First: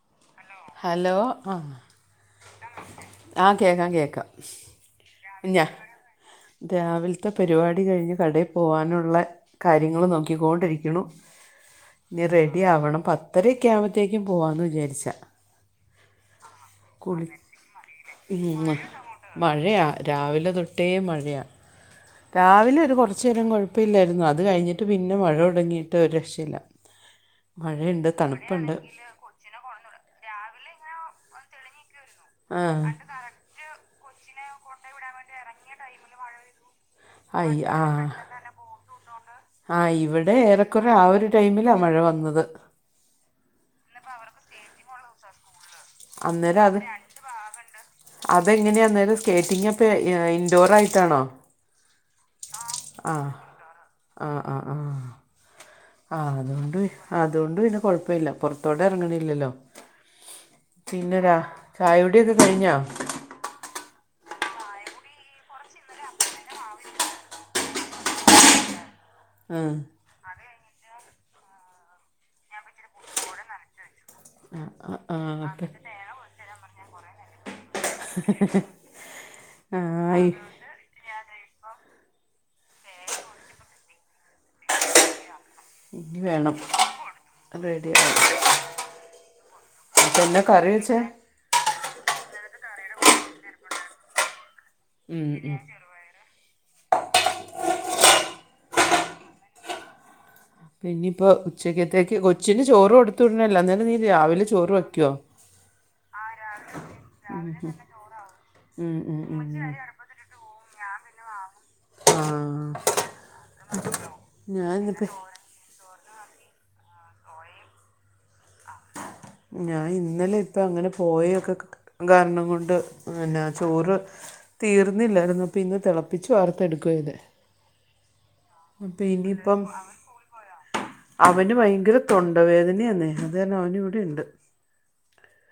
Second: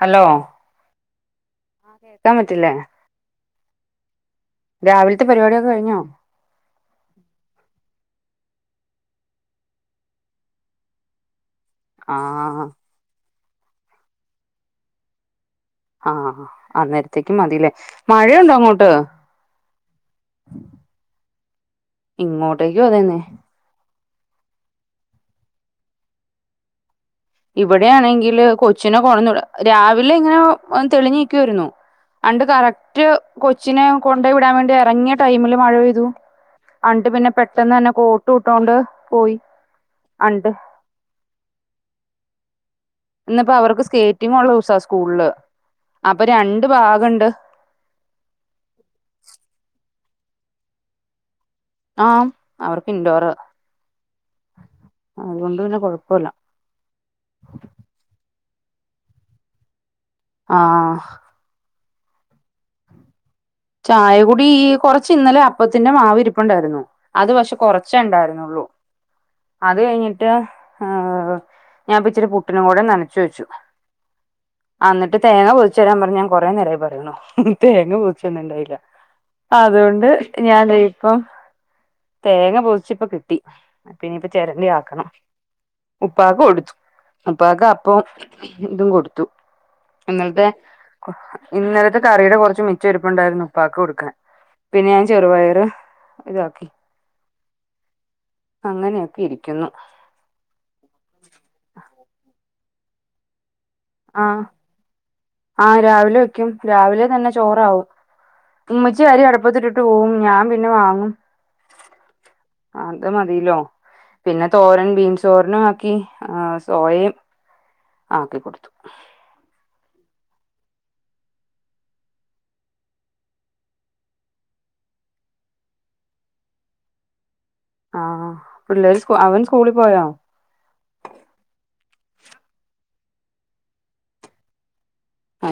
Hello hello ആഹ് കേക്കാൻ പറ്റില്ലേ ആഹ് കേക്കാം കേക്കാം രാവിൽത്തെ പരിപാടിയൊക്കെ കഴിഞ്ഞോ രാവില്ത്തെ പരിപാടി കഴിഞ്ഞ് കടയിൽ പോകാനുള്ള കാര്യങ്ങള് നോക്കിക്കൊണ്ടിരിക്ക്ണു ഇനി ആഹ് റെഡിയാവണം. പത്തരേക്കെ ആവുമ്പത്തേക്കും പോവാന്ന് വിചാരിച്ചാ ആഹ് അന്നേരത്തേക്ക് മതില്ലേ മഴയുണ്ടോ ഉം. അങ്ങോട്ട്? മഴയാ രാവിലെ തൊട്ടേ മഴയാ രാവിലെ ഇങ്ങോട്ടേക്കും ഒരു അതന്നെ കോർച്ചേരം കോഴ പ്പില്ലായിരുന്നു അത് കഴിഞ്ഞിട്ട് പിന്നെ മഴ തുടങ്ങിയിട്ട് ഒരു രക്ഷല്ല ഇവിടെയാണെങ്കില് കൊച്ചിനെ കൊട്ന്ന് വിടാ രാവിലെ ഇങ്ങനെ തെളിഞ്ഞീക്കായിരുന്നു ആണ്ട് ആ കറക്റ്റ് കൊച്ചിനെ കൊണ്ടയ് വിടാൻ വേണ്ടി എർങ്ങിയ ടൈമില് മഴ പെയ്തു. അണ്ട് പിന്നെ അയ്യ പെട്ടെന്ന് തന്നെ ആ കോട്ട് ഇട്ടോണ്ട് പോയി അണ്ട് കുറെ ആഹ് ഒരു ടൈമിലാ മഴ വന്നത് ഇന്ന് പ്പോ അവർക്ക് സ്കേറ്റിംഗുള്ള ദിവസാ സ്കൂള് അന്നേരം അത് അതെങ്ങനെയാ അന്നേരം സ്കേറ്റിംഗ് അപ്പെ ഇൻഡോറായിട്ടാണോ ആഹ് അവർക്ക് ഇൻഡോറ് ആഹ് ആഹ് ആഹ് ആഹ് അതുകൊണ്ട് പിന്നെ കൊഴപ്പല്ല ആഹ് അതുകൊണ്ട് പി അതുകൊണ്ട് പിന്നെ കൊഴപ്പല്ല്യ പോറത്തോട്ട് എറങ്ങ്ണില്ലല്ലോ ആഹ് പിന്നെരാ ചായുടി ഒക്കെ കഴിഞ്ഞോ? ചായ കുടി ഈ കോർച്ച് ഇന്നലെ അപ്പത്തിന്റെ മാവ് ഇരിപ്പുണ്ടായിരുന്നു അത് പക്ഷെ കോറെച്ചേണ്ടായിരുന്നുള്ളൂ ആ അത് കഴിഞ്ട്ട് ഞാം ഇച്ചിരി പുട്ട്നും കൂടെ നനച്ചു വെച്ചു ആ ആഹ് ആ ഇന്നട്ട് ആ തേങ്ങ ഓക്കെ പൊളിച്ചു തരാൻ പറഞ് ഞാൻ കൊറെ നേരായി പറിണു തേങ്ങ പോ ണ്ടായില്ല ആ അതുകൊണ്ട് ഇ- ഞാൻ ദെ ഇപ്പം തേങ്ങ പൊതിച്ച് ഇപ്പ കിട്ടി പിന്നെ ചെരണ്ടി ആക്കണം ഇനി ഉപ്പാക്ക് വേണം കൊടുത്തു ഉപ്പാക്ക് റെഡി അപ്പം ആവും ഇതും കൊടുത്തു അപ്പം എന്നാ ഇന്നലത്തെ കറി വെച്ചേ ഇന്നലത്തെ കറിയുടെ കോറച്ച് മിച്ച ഇരിപ്പുണ്ടായിരുന്നു ഉപ്പാക്ക് കൊടുക്കാൻ പിന്നെ ഞാൻ ഉം ഉം ചെറുപയറ് ഇതാക്കി അങ്ങനെയൊക്കെ ഇരിക്കുന്നു. പിന്നെ ഇപ്പോ ഉച്ചക്കത്തേക്ക് കൊച്ചിന് ചോറ് കോട്ത്ത് വിടണല്ലോ അന്നോലം നീ ആഹ് രാവിലെ ചോറ് വെക്ക്യോ? ആഹ് രാവിലെ വെക്കും രാവിലെ തന്നെ ചോറാവും ഉം ഉമ്മച്ചി ഉം അരി ഉം അട്പ്പത്തിട്ടിട്ട് പോവും ഞാം പി ന് വാങ്ങും ആ അത് മതിലോ പിന്നെ തോരൻ ഞാനിപ്പോ ബീൻസ് തോ രനും ആക്കി സോയയും ആക്കി കോടുത്തു ഞാൻ ഇന്നലെ ഇപ്പ അങ്ങനെ പോയൊക്കെ കാരണം കൊണ്ട് ഇങ്ങനാ ചോറ് തീർന്നില്ലായിരുന്നു അപ്പോ ഇന്ന് തിളപ്പിച്ച് വാർത്തെടുക്കുവായ്തേ ആഹ് പിള്ളേര് സ് അവൻ ഇനിയിപ്പം സ്കൂളിൽ പോയൊ? അവന് ഭയങ്കര തൊണ്ട വേദനയാന്നെ അത് കാരണം അവന് ഇവിടെ ഇണ്ട്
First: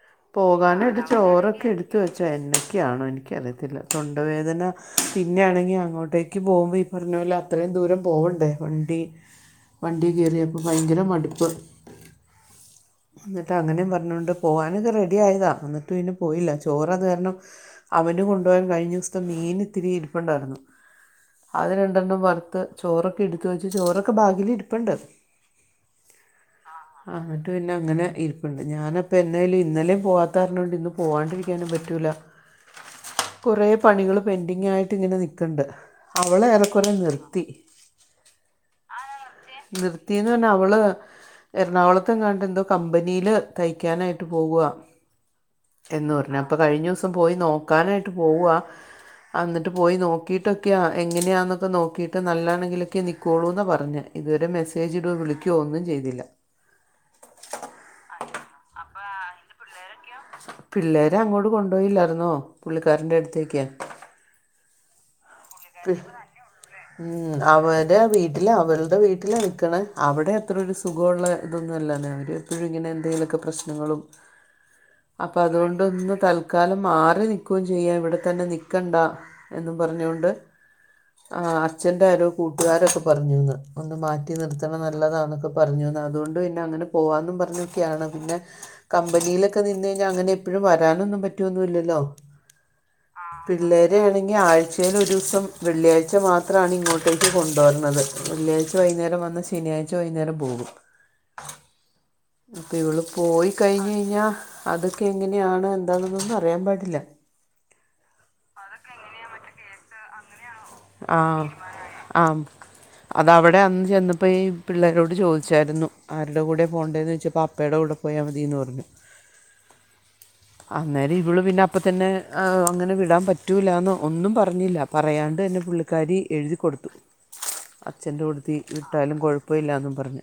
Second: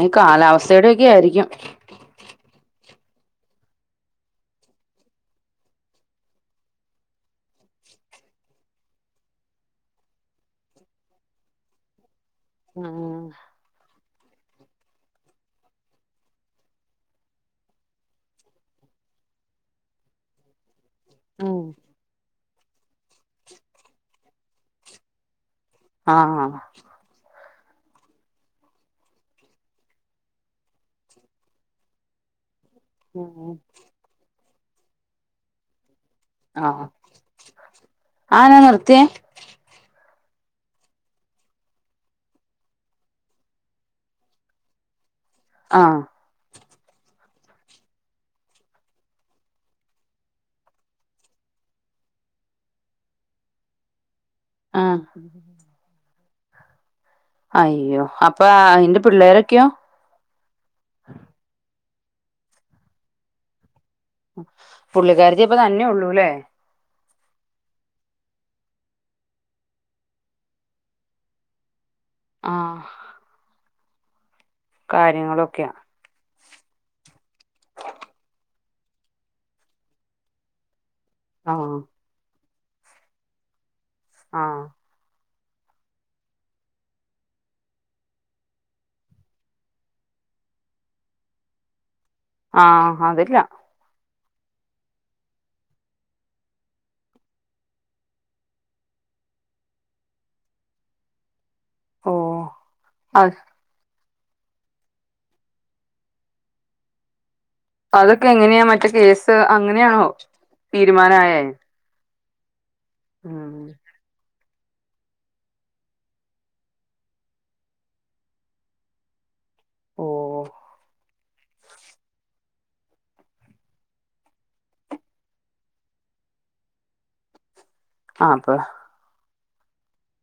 ഈ കാലാവസ്ഥയുടെ പോകാനായിട്ട് ഒക്കെ ആയിരിക്കും ചോറൊക്കെ ഇട് ത്ത് വെച്ചാ എന്നൊക്കെയാണോ എനിക്കറിയത്തില്ല തൊണ്ടവേദന പിന്നെയാണെങ്കി അങ്ങോട്ടേക്ക് പോകുമ്പോ ഇ പറഞ്ഞ പോലെ അത്രയും ദൂരം പോവണ്ടേ വണ്ടി വണ്ടി കേറിയപ്പോ ഭയങ്കര മടുപ്പ് ആഹ് എന്നട്ട് അങ്ങനിം പർഞ്ഞോണ്ട് പോകാനൊക്കെ റെഡി ആയതാ എന്നിട്ട് പിന്നെ പോയില്ല ചോറ് അത് കാരണം അവന് കൊണ്ടുപോകാൻ കഴിഞ്ഞ ദിവസത്തെ മീന് ഇത്തിരി ഇരിപ്പുണ്ടായിരുന്നു ഉം അത് രണ്ടെണ്ണം വർ ത്ത് ചോറൊക്കെ ഇടുത്ത് വെച്ച് ചോറൊക്കെ ബാഗില് ഇരിപ്പ്ണ്ട് ആഹ് എന്നിട്ട് പിന്നെ അങ്ങനെ ഇരിപ്പ്ണ്ട് ഞാനപ്പ ഇന്നലിം പോവാത്തത് കാരണം ഇന്ന് പോവാണ്ടിരിക്കാനും പറ്റൂല കുറെ പണികള് പെന്റിങ്ങായിട്ട് ഇങ്ങനെ നിക്ണ്ട് അവള് ആഹ് ഏറെക്കുറെ നിർത്തി ആഹ് ഞാൻ നിർത്തിയേ നിർത്തിന്ന് പർഞ്ഞാ അവള് എറണാകുളത്ത് എങ്ങാണ്ട് എന്തോ കമ്പനില് തയ്ക്കാനായി ട്ട് പോവാ ആഹ് എന്ന് പർഞ് അപ്പൊ കഴിഞ്ഞിസം പോയി നോക്കാനായിട്ട് പോവാ എന്നിട്ട് പോയി നോക്കിട്ടൊക്കെയാ എങ്ങനെയാ ന്നൊക്കെ നോക്കിട്ട് നല്ലാണെങ്കിലൊക്കെ നിക്കൊള്ളു ന്നാ പറഞ്ഞെ ഇതുവരെ മെസ്സേജ് ആഹ് ഇടോ വിളിക്കൊ ഒന്നും ചെയ്തില്ല അയ്യോ അപ്പ അയ്ന്റെ പിള്ളേരൊക്കെയോ? പിള്ളേര് അങ്ങോട്ട് കൊണ്ടോയില്ലായിരുന്നോ പുള്ളിക്കാരന്റെ അടുത്തേക് പുള്ളിക്കാരത്തി ഇപ്പ തന്നയേ ഉള്ളൂ ല്ലേ? ഉം ഉം അവരെ വീട്ടില് അവളുടെ വീട്ടിൽ നിക്കണ. അവിടെ അത്രൊ ഒരു സുഖമുള്ള ഇതൊന്നും ല്ലന്ന ആഹ് എപ്പയുങ്ങനെ എന്തേലൊക്കെ പ്രശ്നങ്ങളും. അപ്പ കാര്യങ്ങളൊക്കെയാ അതോണ്ടൊന്ന് തൽ കാലം മാറി നിൽക്കുകയും ചെയ്യാ ഇവിടെത്തന്നെ നിൽക്കണ്ട എന്നും പറഞ്ഞുകൊണ്ട് ആഹ് അച്ഛന്റെ ആരോ കൂട്ടുകാരൊക്കെ പറഞ്ഞുന്ന് ഒന്ന് മാറ്റി ആഹ് നിർത്തണം നല്ലതാന്നൊക്കെ പറഞ്ഞു അതോണ്ട് പിന്നെ അങ്ങനെ പോവാന്നും പർഞ്ഞൊക്കെയാണ് പിന്നെ കമ്പനിയിലൊക്കെ നിന്ന് കഴിഞ്ഞാൽ അങ്ങനെ എപ്പഴും വരാനൊന്നും പറ്റോ ന്നുല്ലല്ലോ ആഹ് അതില്ല യാണെങ്കിൽ ആഴ്ചയിൽ ഒരൂസം വെള്ളിയാഴ്ച മാത്രമാണ് ഇങ്ങോട്ടേക്ക് കൊണ്ടുവര്ണത്. വെള്ളിയാഴ്ച വൈന്നേരം വന്നാൽ ശനിയാഴ്ച വൈന്നേരം പോകും. ഓഹ് അപ്പൊ ഇവള് അത് പോയി കഴിഞ്ഞയ്‌ഞ്ഞാൽ അതൊക്കെ എങ്ങനെയാണ് എന്താന്നൊന്നും അറിയാൻ പാടില്ല അതൊക്കെ എങ്ങനെയാ മറ്റേ കേസ് അങ്ങനെയാണോ? തീരുമാനായേ ആഹ് അഹ് അതവിടെ ഉം അന്ന് ചെന്നപ്പയി പിള്ളേരോട് ചോദിച്ചായിരുന്നു. ആരുടെ കൂടെ പോകേണ്ടതെന്ന് ചോദിച്ചപ്പോ അപ്പയുടെ കൂടെ പോയാൽ മതിയന്ന് പറഞ്ഞു. ഓ അന്നേരം ഇവള് പിന്നെ അ അപ്പതന്നെ അങ്ങനെ വിടാം പറ്റൂലാന്നോ ഒന്നും പറഞ്ഞില്ല പറയാണ്ട് തന്നെ. പുള്ളിക്കാരി എഴുതി കൊടുത്തു. അച്ഛൻ്റെ ആ അപ്പൊ കൂടത്തി വിട്ടാലും കുഴപ്പല്ലാന്നും പറഞ്ഞ്.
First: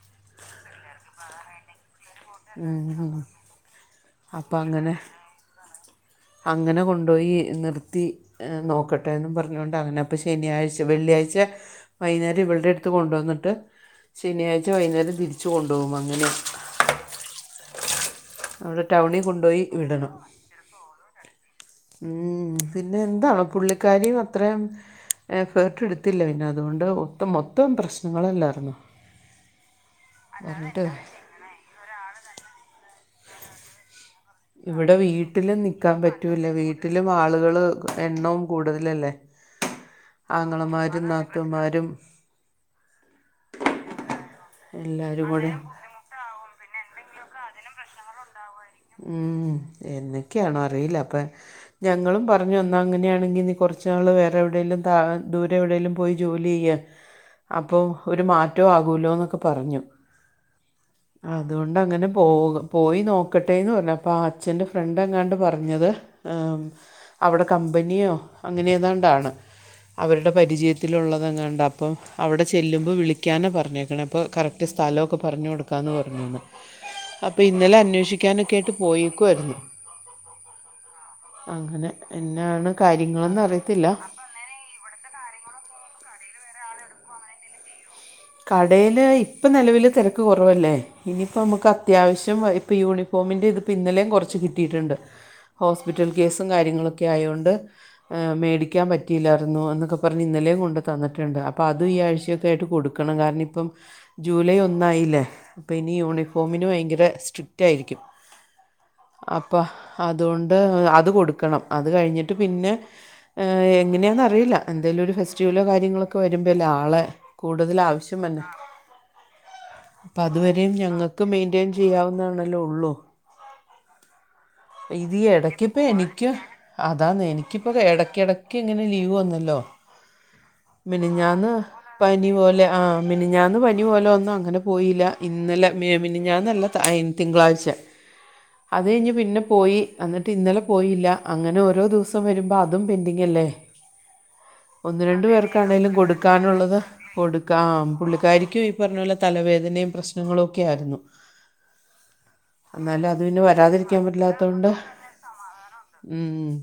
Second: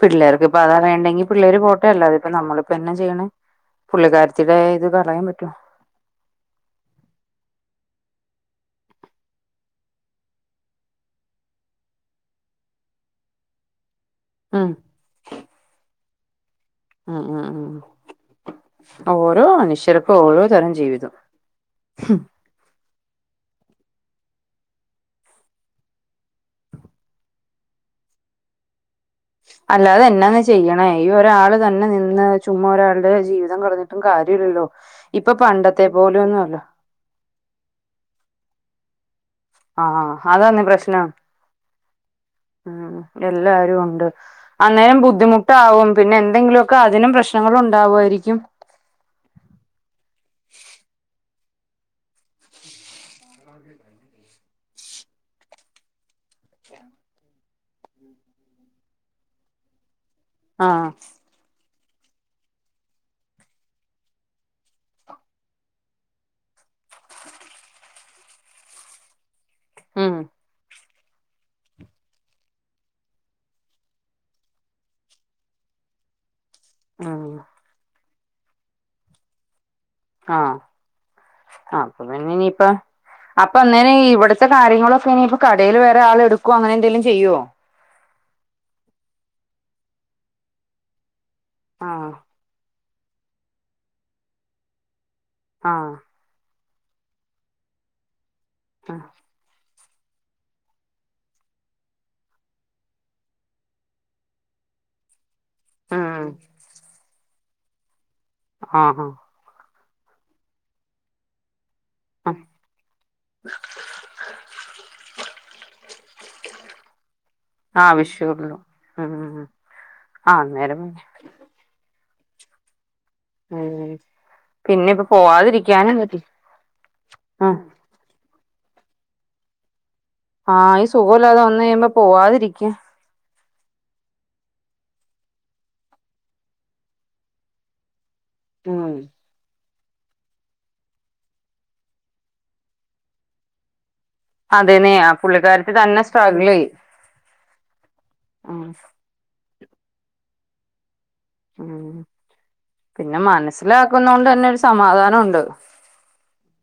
പിള്ളേർക്ക്പ്പതാ അറേണ്ടെങ്കി പിള്ളേര് പോട്ടെ അല്ലാതിപ്പ നമ്മളിപ്പൊ എന്ന ചെയ്യണ്. അപ്പങ്ങനെ പറ്റോ അങ്ങനെ കൊണ്ടോയി നിർത്തി. നോക്കട്ടേന്നും പറഞ്ഞോണ്ട് അങ്ങനെപ്പ ശനിയാഴ്ച വെള്ളിയാഴ്ച വൈന്നേരം ഇവൾടെട്ത്ത് കൊണ്ടോന്നിട്ട് ശനിയാഴ്ച ഉം വൈന്നേരം തിരിച്ചു കൊണ്ടോകും അങ്ങനെ. ആഹ് ആഹ് അവിടെ ആഹ്. ടൗണിൽ ഓരോ കൊണ്ടുപോയി വിടണം മനുഷ്യർക്കും ഓരോ തരം ജീവിതം. പിന്നെ എന്താവം പുള്ളിക്കാരിയും അത്രയും എഫേർട്ട് എടുത്തില്ല പിന്നെ അതുകൊണ്ട് ഒത്തം മൊത്തം പ്രശ്നങ്ങളല്ലാര്ന്നു. അല്ലാതെ എന്നാന്ന് ചെയ്യണെ. ഈ ഒരാള് തന്നെ നിന്ന് ചുമ്മാ ഒരാളുടെ ജീവിതം കളഞ് ന്നും കാര്യല്ലല്ലോ. ഇപ്പൊ പണ്ടത്തെ പോലൊന്നല്ല. ട്ടിലും ആളുകള് എണ്ണോം കൂടുതലല്ലേ. ആ അതാന്ന് പ്രശ്നം ആങ്ങളമാരും നാത്തൂന്മാരും. ഉം എല്ലാരും ഉണ്ട്. അന്നേരം എല്ലാവരും കൂടെ ബുദ്ധിമുട്ടാവും പിന്നെ എന്തെങ്കിലുക്കെ അതിനും പ്രശ്നങ്ങളും ഉണ്ടാവു ആയിരിക്കും. ഉം എന്തൊക്കെയാണോ അറിയില്ല അപ്പ ഞങ്ങളും പറഞ്ഞു എന്നാ അങ്ങനെയാണെങ്കിൽ നീ കൊർച്ച് നാള് വേറെ എവിടെലും താ ദൂരെ എവിടെലും പോയി ജോലിയ്യ്. അപ്പൊ ഒരു മാറ്റം ആകൂലോന്നൊക്കെ പറഞ്ഞു. ആഹ് അതുകൊണ്ട് അങ്ങനെ പോ പോയി നോ ക്കട്ടെന്ന് പറഞ്ഞു അപ്പോ ആ അച്ഛൻ്റെ ഫ്രണ്ട് എങ്ങാണ്ട് പറഞ്ഞത് ഏഹ് അവിടെ കമ്പനിയോ അങ്ങനെ ഏതാണ്ടാണ് ഉം അവരുടെ പരിചയ ത്തിലുള്ളതങ്ങാണ്ട് അപ്പം അവിടെ ചെല്ലുമ്പോ വിളിക്കാന പറഞ്ഞേക്കണ അപ്പോ കറക്റ്റ് സ്ഥലൊക്കെ പറഞ് കൊടു ക്കാന്ന് പറഞ്ഞിനു. ഉം അപ്പൊ ഇന്നലെ അന്വേഷിക്കാനൊക്കെയിട്ട് പോയേക്കുവായിരുന്നു. ആഹ് അപ്പൊ പിന്നെ എന്നാണ് ഇനിയിപ്പം കാര്യങ്ങളെന്ന് അപ്പ അന്നേരം അറിയത്തില്ല ഇവിടെ ഇത്തെ കാര്യങ്ങളൊക്കെ ഇനി ഇപ്പ കടയിൽ വേറെ ആളെ എടുക്കോ അങ്ങനെ എന്തെലും ചെയ്യോ? കടയില് ഇപ്പ നിലവില് തിരക്ക് കുറവല്ലേ ഇനിയിപ്പോ നമുക്ക് ആഹ് അത്യാവശ്യം ഇപ്പ യൂണി ഒമെന്റേതിപ്പോ ഇന്നലെയും കുറച്ച് കിട്ടിയിട്ടുണ്ട്. ആഹ് ഹോസ്പിറ്റൽ കേസും കാര്യങ്ങളൊക്കെ ആയോണ്ട്. ഏഹ് മേടിക്കാപറ്റില്ലായിരുന്നു എന്നൊക്കെ പറഞ്ഞ് ഇന്നലെ കൊണ്ട്തന്നിട്ടുണ്ട് അപ്പ അത് ഈ ആഴ്ചക്കെ ആയിട്ട് കൊടുക്കും. ക്കണം കാരണം ഇപ്പം ജൂലൈ ഒന്നായില്ലേ. അപ്പ ഇനി ഉം യൂണിഫോമിന് ഭയങ്കര സ്ട്രിക് റ്റായിരിക്കും. ആഹ് ആഹ്. അപ്പ അതുകൊണ്ട് അത് കൊടുക്കണം. അത് കഴിഞ്ഞിട്ട് ആഹ് പിന്നെ എങ്ങനെയാന്നറിയില്ല എന്തെലും ഒരു ഫെസ് റ്റുവലോ കാര്യങ്ങളൊക്കെ വരുമ്പല്ലേ ആളെ കൂടുതൽ ആവശ്യം വരുന്നേ ആവശ്യള്ളൂ ഉം അപ്പ ആഹ് അതുവരെയും അന്നേരം ഉം ഞങ്ങക്ക്. ക്ക്‌ മെയ്ന്റെയ്ൻ ചെയ്യാവുന്നതല്ലേ ഉള്ളൂ. ഉം ഇത് എടക്കിപ്പ എനിക്ക് അതാന്നെ ആഹ് എനിക്കിപ്പൊ എടക്ക് എടക്ക് ക്കിങ്ങനെ ലീവ് വന്നല്ലോ ആഹ് ഈ സുഖമില്ലാതെ മിനിഞ്ഞാന്ന് വന്ന് കഴിയുമ്പോ പനി പോലെ പോവാതിരിക്ക ആഹ് മിനിഞ്ഞാന്ന് പനി പോലെ വന്നു അങ്ങനെ പോയില്ല ഇന്നലെ മിനിഞ്ഞാന്നല്ല തിങ്കളാഴ്ച അത് ഉം കഴിഞ്ഞ് പിന്നെ. പോയി അന്നിട്ട് ഇന്നലെ പോയില്ല അങ്ങനെ ഓരോ ദിവസം വരുമ്പോ അതും പെൻഡിങ്ല്ലേ. അതെന്നെ ഒന്ന് ആ രണ്ട് പുള്ളിക്കാരത്തി പേർക്കാണങ്കിലും തന്നെ സ്ട്രഗിൾ ചെയ്യും കൊടുക്കാനുള്ളത് കൊടുക്കാ ഉം പുള്ളിക്കാരിക്കും ഈ പറഞ്ഞ പോലെ. തലവേദനയും പ്രശ്നങ്ങളു ഒക്കെ ആയിരുന്നു. ഉം എന്നാലും അത് പിന്നെ വരാതിരിക്കാൻ പറ്റില്ല മനസ്സിലാക്കുന്നോണ്ട് തന്നെ ഒരു സമാധാനമുണ്ട്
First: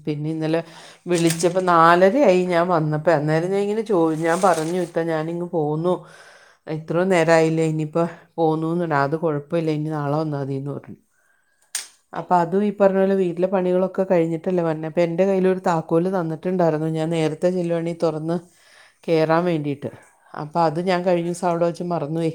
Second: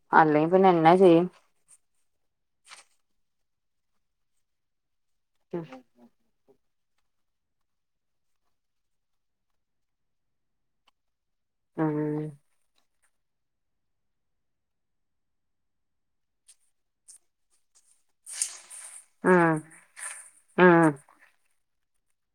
പിന്ന അല്ലെങ്കിൽ ഇന്നലെ പിന്നെ എന്നാ ചെയ്യും വിളി ചപ്പോ നാലരായി ഞാൻ വന്നപ്പോ അന്നേരം ഞാൻ ഇങ്ങനെ ചോയ്ചു ഞാൻ പറഞ്ഞു ഇത്ത ഞാൻ. ഇങ്ങ് പോന്നു. ഇത്രോം നേരായില്ലേ ഇനിയിപ്പ പോവുന്നു അത് കുഴപ്പല്ല ഇനി നാളെ വന്നാ മതിന്ന് പറഞ്ഞു ഉം അപ്പൊ അതും ഇ പറഞ്ഞ പോലെ വീട്ടിലെ പണികളൊക്കെ കഴിഞ്ഞിട്ടല്ലേ വരണെ അപ്പ എന്റെ കയ്യിലൊരു ഒരു താക്കോൽ തന്നിട്ടുണ്ടായിരുന്നു ഞാ നേത്തെ രത്തെ ചെല്ലുവാണേൽ തുറന്ന് കേറാൻ ഉം വേണ്ടിയിട്ട് അപ്പം അത് ഉം ഞാൻ കഴിഞ്ഞ ദിവസം അവിടെ വെച്ച് മറന്നു പോയി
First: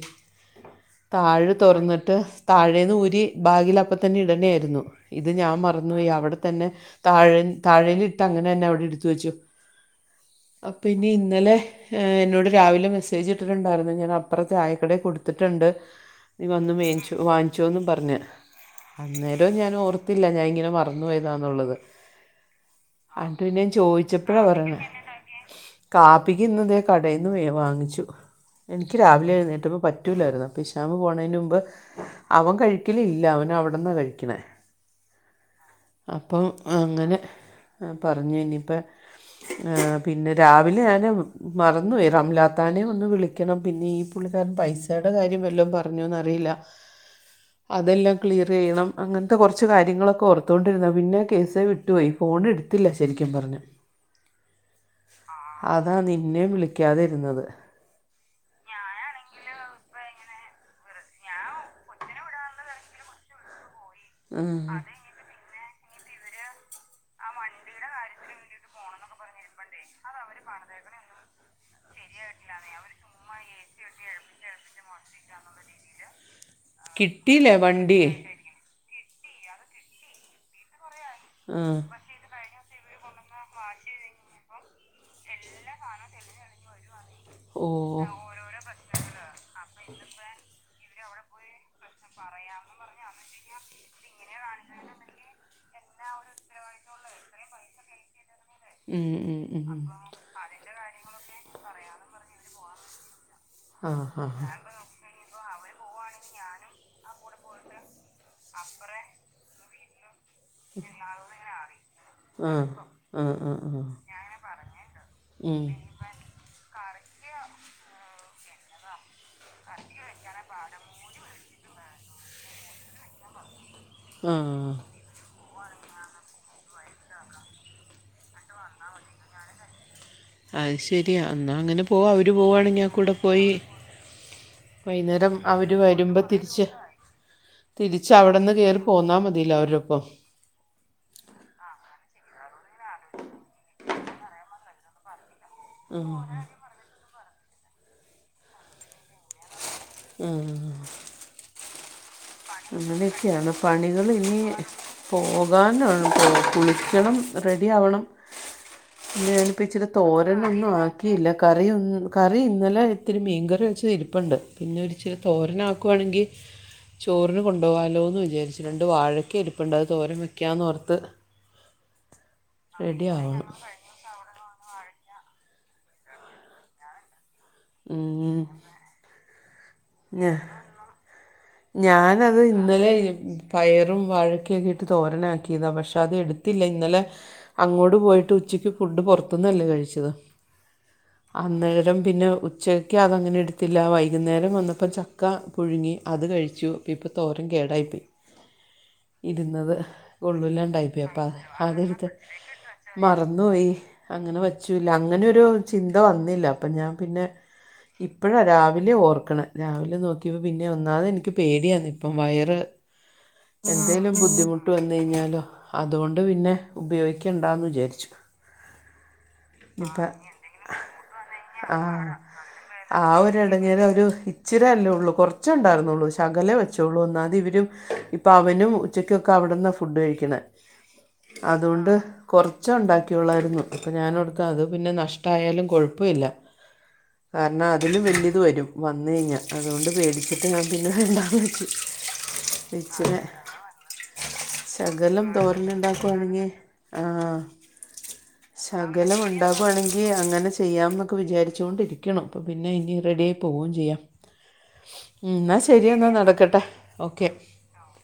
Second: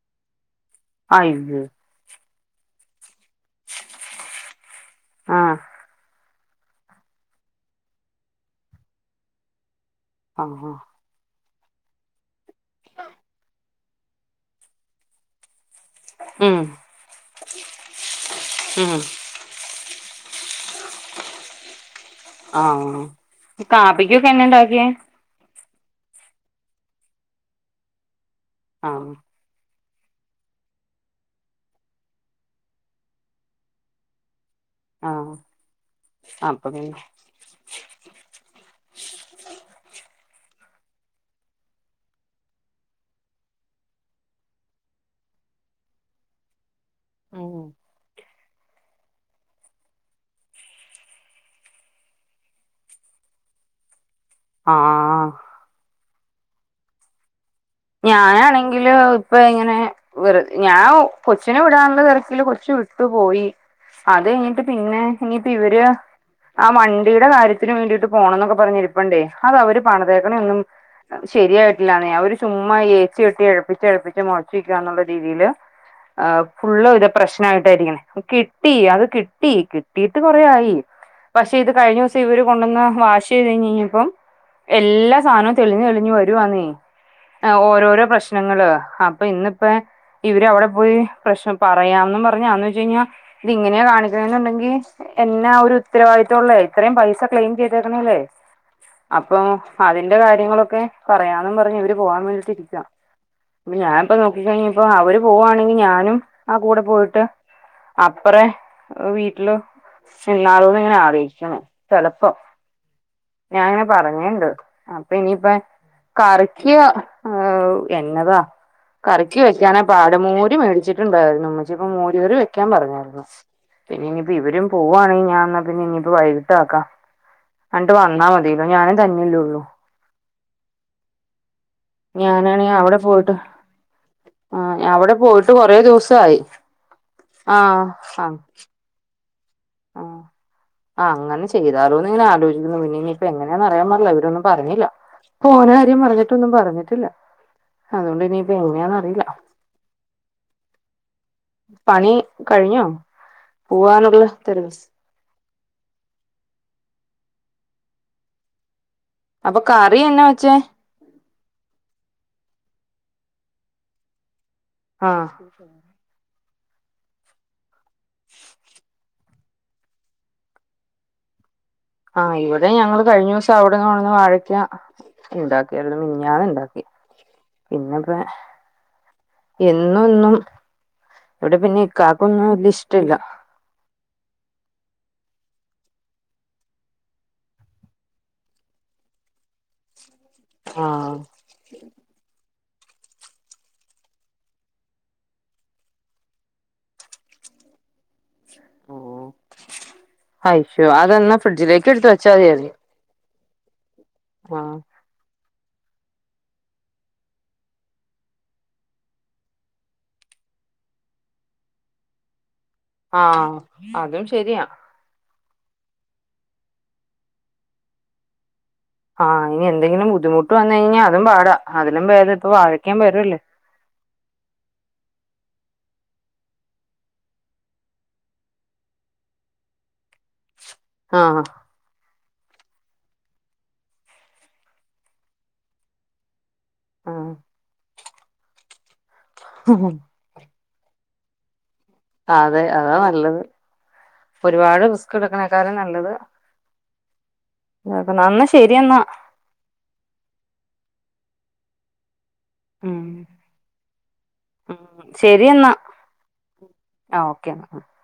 താഴ് അയ്യോ തുറന്നിട്ട് താഴേന്ന് ഊരി ബാഗിലപ്പ തന്നെ ഇടണയയിരുന്നു ഇത് ഞാൻ ആഹ് മ റന്നു പോയവിടെതന്നെ താഴേ താഴെന്നു എട്തങ്ങനെ തന്നെ അവിടെ എടുത് വെച്ചു ആഹ് അപ്പ ഇനി ഇന്നലെ എന്നോട് രാവിലെ മെസ്സേജ് ഇട്ടിട്ടുണ്ടായിരുന്നു ഇങ്ങ അപ്പറ ചായക്കടേ കൊടുത്തിട്ടുണ്ട് ഉം വന്ന് വേവിച് വാങ്ങിച്ചോന്നും പറഞ്ഞ് ഉം അന്നേരം ഞാൻ ഓർത്തില്ല ഞാൻ ഇങ്ങനെ മറ പോയതാനുള്ളത് ആഹ് എന്നിട് കാപ്പിക്കൊക്കെ ചോയിച്ചപ്പോഴാ എന്നാ പറയണ് ഉണ്ടാക്കിയേ കാപ്പിക്ക് ഇന്ന് തേ കടയിൽ നിന്ന് മേ വാങ്ങിച്ചു എനിക്ക് ആഹ് രാവിലെ എഴുന്നേറ്റപ്പോൾ പറ്റ റ്റൂലായിരുന്നു പ്പൊ ഇശാമ് പോണെന് മുമ്പ് അവൻ കഴിക്കലില്ല അവൻ അവിടന്നാ കഴിക്കണേ ആഹ് അപ്പം അപ്പൊ പിന്നെ അങ്ങനെ പറഞ്ഞു ഇനിയിപ്പ മ് പിന്നെ രാവിലെ ഞാന് മറന്നു പോയി റംലാത്താനെ ഒന്ന് വിളി ക്കണം പിന്നെ ഈ പുള്ളിക്കാരൻ പൈസടെ കാര്യം വല്ലോം പറഞ്ഞോന്നറിയില്ല അതെല്ലാം ക്ലിയറയ്യണം അങ്ങനത്തെ കൊറച്ച് ച്ച് കാര്യങ്ങളൊക്കെ ഓർതോണ്ടിരുന്ന പിന്നെ കേസ് വിട്ടുപോയി ഫോൺ എടുത്തില്ല ശരിക്കും പറഞ്ഞ ആഹ് ആഹ് അതാ നിന്നെയും വിളിക്കാതിരുന്നത് ഞാനാണെങ്കില് ഇപ്പൊ ഇങ്ങനെ വെറു ഞാ കൊച്ചിനെ വിടാനുള്ള തിരക്കില് കൊറച്ചു വിട്ടു പോയി അത് ഉം. കയ്ഞ്ഞിട്ട് പിന്നെ ഇനിപ്പ ഇവര് ആഹ് വണ്ടിടെ കാര്യത്തിന് വേണ്ടിയിട്ട് പോണം എന്നൊക്കെ പറഞ്ഞിരിപ്പ്ണ്ടേ അതവര് പണതേക്ക്ണ ഒന്നും ശരിയായിട്ടില്ലാന്നെ അവര് ചുമ്മാ ഏച്ചി എട്ടി എഴുപ്പിച്ച് എഴുപ്പിച്ച് മോർപ്പിക്കാ ന്നുള്ള രീതിയില് ആഹ് ഫുള്ളവിടെ കിട്ടിയില്ലേ പ്രശ്നായിട്ടാ ഇരിക്കുന്ന വണ്ടി ഇയ്ക് ട്ടി അത് കിട്ടി കിട്ടീട്ട് കൊറയായി പക്ഷെ ആ. ഇത് കഴിഞ്ഞുസം പ്പോ ഇവര് കൊണ്ടന്ന വാശ് ചെയ്ത് കഴിഞ്ഞപ്പം എല്ലാ സാനോം തെളിഞ്ഞെളിഞ്ഞു വരുവാന്നെ ആഹ് ഓ ഓരോരോ പ്രശ്നങ്ങള് അപ്പ ഇന്നിപ്പോ ഇവര് അവിടെ പോയി പ്രശ്നം പറയാംന്നും പറഞ്ഞ് അന്ന് വേച്ച്കഴിഞ്ഞ ഇതിങ്ങനെയാ കാണിച്ചെന്നുണ്ടെങ്കിൽ എന്നാ ഒരു ഉത്തരവാദിത്വള്ളേ ത്രയും പൈസ ക്ലെയിം ചെയ്തേക്ക്ണല്ലേ. ഉം, ഉം, അപ്പം ഉം. അതിന്റെ കാര്യങ്ങളൊക്കെ പറയാന്നും പറഞ്ഞ് ഇവര് പോവാൻ വേണ്ടിട്ടിരിക്കാ. ആ ഞാനിപ്പ ആ ആ. നോക്കിക്കഴിഞ്ഞപ്പ അവര് പോവാണെങ്കി ഞാനും ആ കൂടെ പോയിട്ട് അപ്പറേ വീട്ട്ല് ചെന്നാലോ ങ്ങനെ ആലോയ്ക്ക്ണേ ചെലപ്പം ആ ആ ആ ഞാ ആ ങ്ങനെ പറഞ്ഞീണ്ട് അപ്പൊ ഇനിയിപ്പ ഉം. കറിക്ക് എന്നതാ കറി ക്ക് വെക്കാനാ പാട് മോര് മേടിച്ചിട്ടുണ്ടായ്രുന്നു. ഇമ്മച്ചിപ്പോ മോര് കറി വെക്കാൻ പറഞ്ഞായ്രുന്നു. പിന്നെ ആ ഇനിയിപ്പോ ഇവരും പോവാണെങ്കി ഞാ ന്ന പിന്നെ ഇനി പ്പ വൈകിട്ടാക്കാ ആണ്ട് വന്നാ മതിയല്ലോ ഞാനേ തന്നെല്ലെള്ളു. അയ് ശര്യാ ന്നാ അങ്ങനെ പോവാ അവര് ഞാനാണെങ്കി പോവാണെങ്കി ഞാ അവിടെ കൂടെ പോയിട്ട് പോയി ആ അവിടെ വൈന്നേരം പോയിട്ട് അവര് കൊറേ വരുമ്പോ ദിവസായി തിരിച്ച് ആ തിരിച്ച് ആ അവിടന്ന് കേറി പോന്നാ മതില്ലോ അവരൊപ്പം ആ ആ അങ്ങനെ ചെയ്താലോ ന്ന് ആലോചിക്കുന്നു. പിന്നെ ഇനിയിപ്പങ്ങനാന്ന് അറിയാൻ പാടില്ല. ഇവരൊന്നുംപറഞ്ഞില്ല പോണ കാര്യം ഉം. പറഞ്ഞിട്ടൊന്നും പറഞ്ഞിട്ടില്ല അതുകൊണ്ട് ഇനിയിപ്പ ങ്ങനെയാണന്നറിയില്ല. ഏഹ് പണി കഴിഞ്ഞോ അങ്ങനെയൊക്കെയാണ് പണികൾ പോവാനുള്ള ഇനി തിരക്ക് പോകാനാണ് കുളിക്യണം റെഡി ആവണം. അപ്പൊ ഞാനിപ്പോ ഇച്ചിരി കറി എന്നാ വെച്ചേ തോരനൊന്നും ആ ക്കിയില്ല കറി ഒന്ന് കറി ഇന്നലെ ഇത്തിരി മീൻകറി വെച്ചതിരിപ്പുണ്ട് പിന്നെ ഒരിച്ചിരി ആഹ് തോരനാക്കുവാണെങ്കി ചോറിന് കൊണ്ടുപോകാല്ലോ എന്ന് വിചാരിച് രണ്ട് വാഴക്ക ഇരുപ്പുണ്ട് അത് തോരം വയ്ക്കാന്ന്ഓർത്ത് ആഹ് ഇവിടെ ഞങ്ങൾ കയ്ഞ്ഞ ആവണം [unintelligible] വാഴക്ക ഇണ്ടാക്കി മിഞ്ഞാന്ന് ഇണ്ടാക്കി. ഉം എന്നും ഞാ എന്നും ഇവിടെ പിന്നെ ഞാനത് ഇക്കാക്കൊന്നും വല്യ ഇന്നലെ ഇഷ്ടല്ല പയറും വഴക്കെയൊക്കെ ഇട്ട് തോരനാക്കിയതാ പക്ഷെ അത് എട്ത്തില്ല ഇന്നലെ അങ്ങോട്ട് പോയിട്ട് ഉച്ചയ്ക്ക് ഫുഡ് പുറത്തന്നല്ലേ കഴിച്ചത് ആഹ്. അന്നേരം പിന്നെ ഉച്ചക്ക് അതങ്ങനെ എട്ത്തില്ല വൈകുന്നേരം വന്നപ്പം ചക്ക പുഴുങ്ങി അത് കഴിച്ചു. ഇപ്പ തോരൻ കേടായി പോയി ഇര്ന്നത് അയ്യോ കൊള്ളൂല്ലാണ്ടായിപ്പോയി അപ്പ അതെന്നാ ഫ്രിഡ്ജിലേക്ക് എടുത്ത് വെച്ചാ മതിയായിരുന്നു [unintelligible] മറന്നോയി അങ്ങനെ ആഹ് വച്ചൂല്ല അങ്ങനെയൊരു ചിന്ത വന്നില്ല അപ്പ ഞാൻ പിന്നെ ഇപ്പോഴാ രാവിലെ ഓർക്കണ രാവിലെ നോക്കിയപ്പം പിന്നെ ഒന്നാമത് എനിക്ക് പേടിയാ ന്ന് ഇപ്പം വയറ് ആഹ് എന്തേലും അതും ശരിയാ ബുദ്ധിമുട്ട് ഞ്ഞാലോ അതോണ്ട് പിന്നെ ഉപയോഗിക്കേണ്ടാന്ന് വിചാര്ച്ചു. ആഹ്ഇനി എന്തങ്കിലും ബുദ്ധിമുട്ട് വന്നു കഴിഞ്ഞാ അതും പാടാ അതിലും ബേദം ഇപ്പ വാ ആഹ് ഒര് എൾ അങ്ങനെ ഒരു ഇച്ചിരല്ലേള്ളൂ കൊർച്ചെ ഇണ്ടാർന്നൊള്ളൂ ശകലെ വെച്ചൊള്ളൂ ഒന്നാവത് ഇവരും പ്പാ അവനും ഉച്ചക്കൊക്കെ അവിട്ന്നാ ഫുഡ് കഴിക്ക്ന്നെ ആഹ് അതുകൊണ്ട് കൊർച്ചേ ഉണ്ടാക്കിള്ളായിരുന്നു അപ്പ ഞാനോർത്ത് അത് പിന്നെ നഷ്ട്ടായാലും കൊഴ്പ്പല്ല. ആഹ് വന്ന അതിലും വല്യത് വരും വന്ന കഴിഞ്ഞാ അതുകൊണ്ട് പേടിച്ചിട്ട് ഞാൻ പിന്നെ വേണ്ടാന്ന് വെച്ചു. അതെ അതാ വെച്ച് നല്ലത് ഒരുപാട് ണ് റിസ്ക് ശകലം തോരന് എടുക്കണേക്കാളും നല്ലത് ഉണ്ടാക്കവാണങ്ങി ആഹ് ആ നോക്കണം എന്നാ ശരിയെന്നാ ശകലമു ഇണ്ടാകുവാണെങ്കി അങ്ങനെ ചെയ്യാം ന്നൊക്കെ വിചാരിച്ചോ ണ്ടിരിക്ക്യണം. അപ്പ പിന്നെ ഇനി ഉം റെഡിയായി പോവേം ചെയ്യാം. ഉം മ് എന്നാ ശരിയെന്നാ ശെരി എന്നാ നടക്കട്ടെ ഓക്കെ. [inaudible]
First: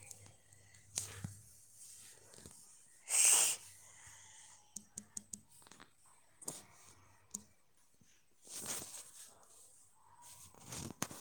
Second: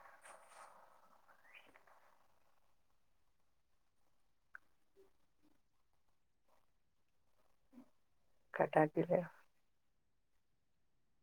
കട്ടാക്കല്ലേ?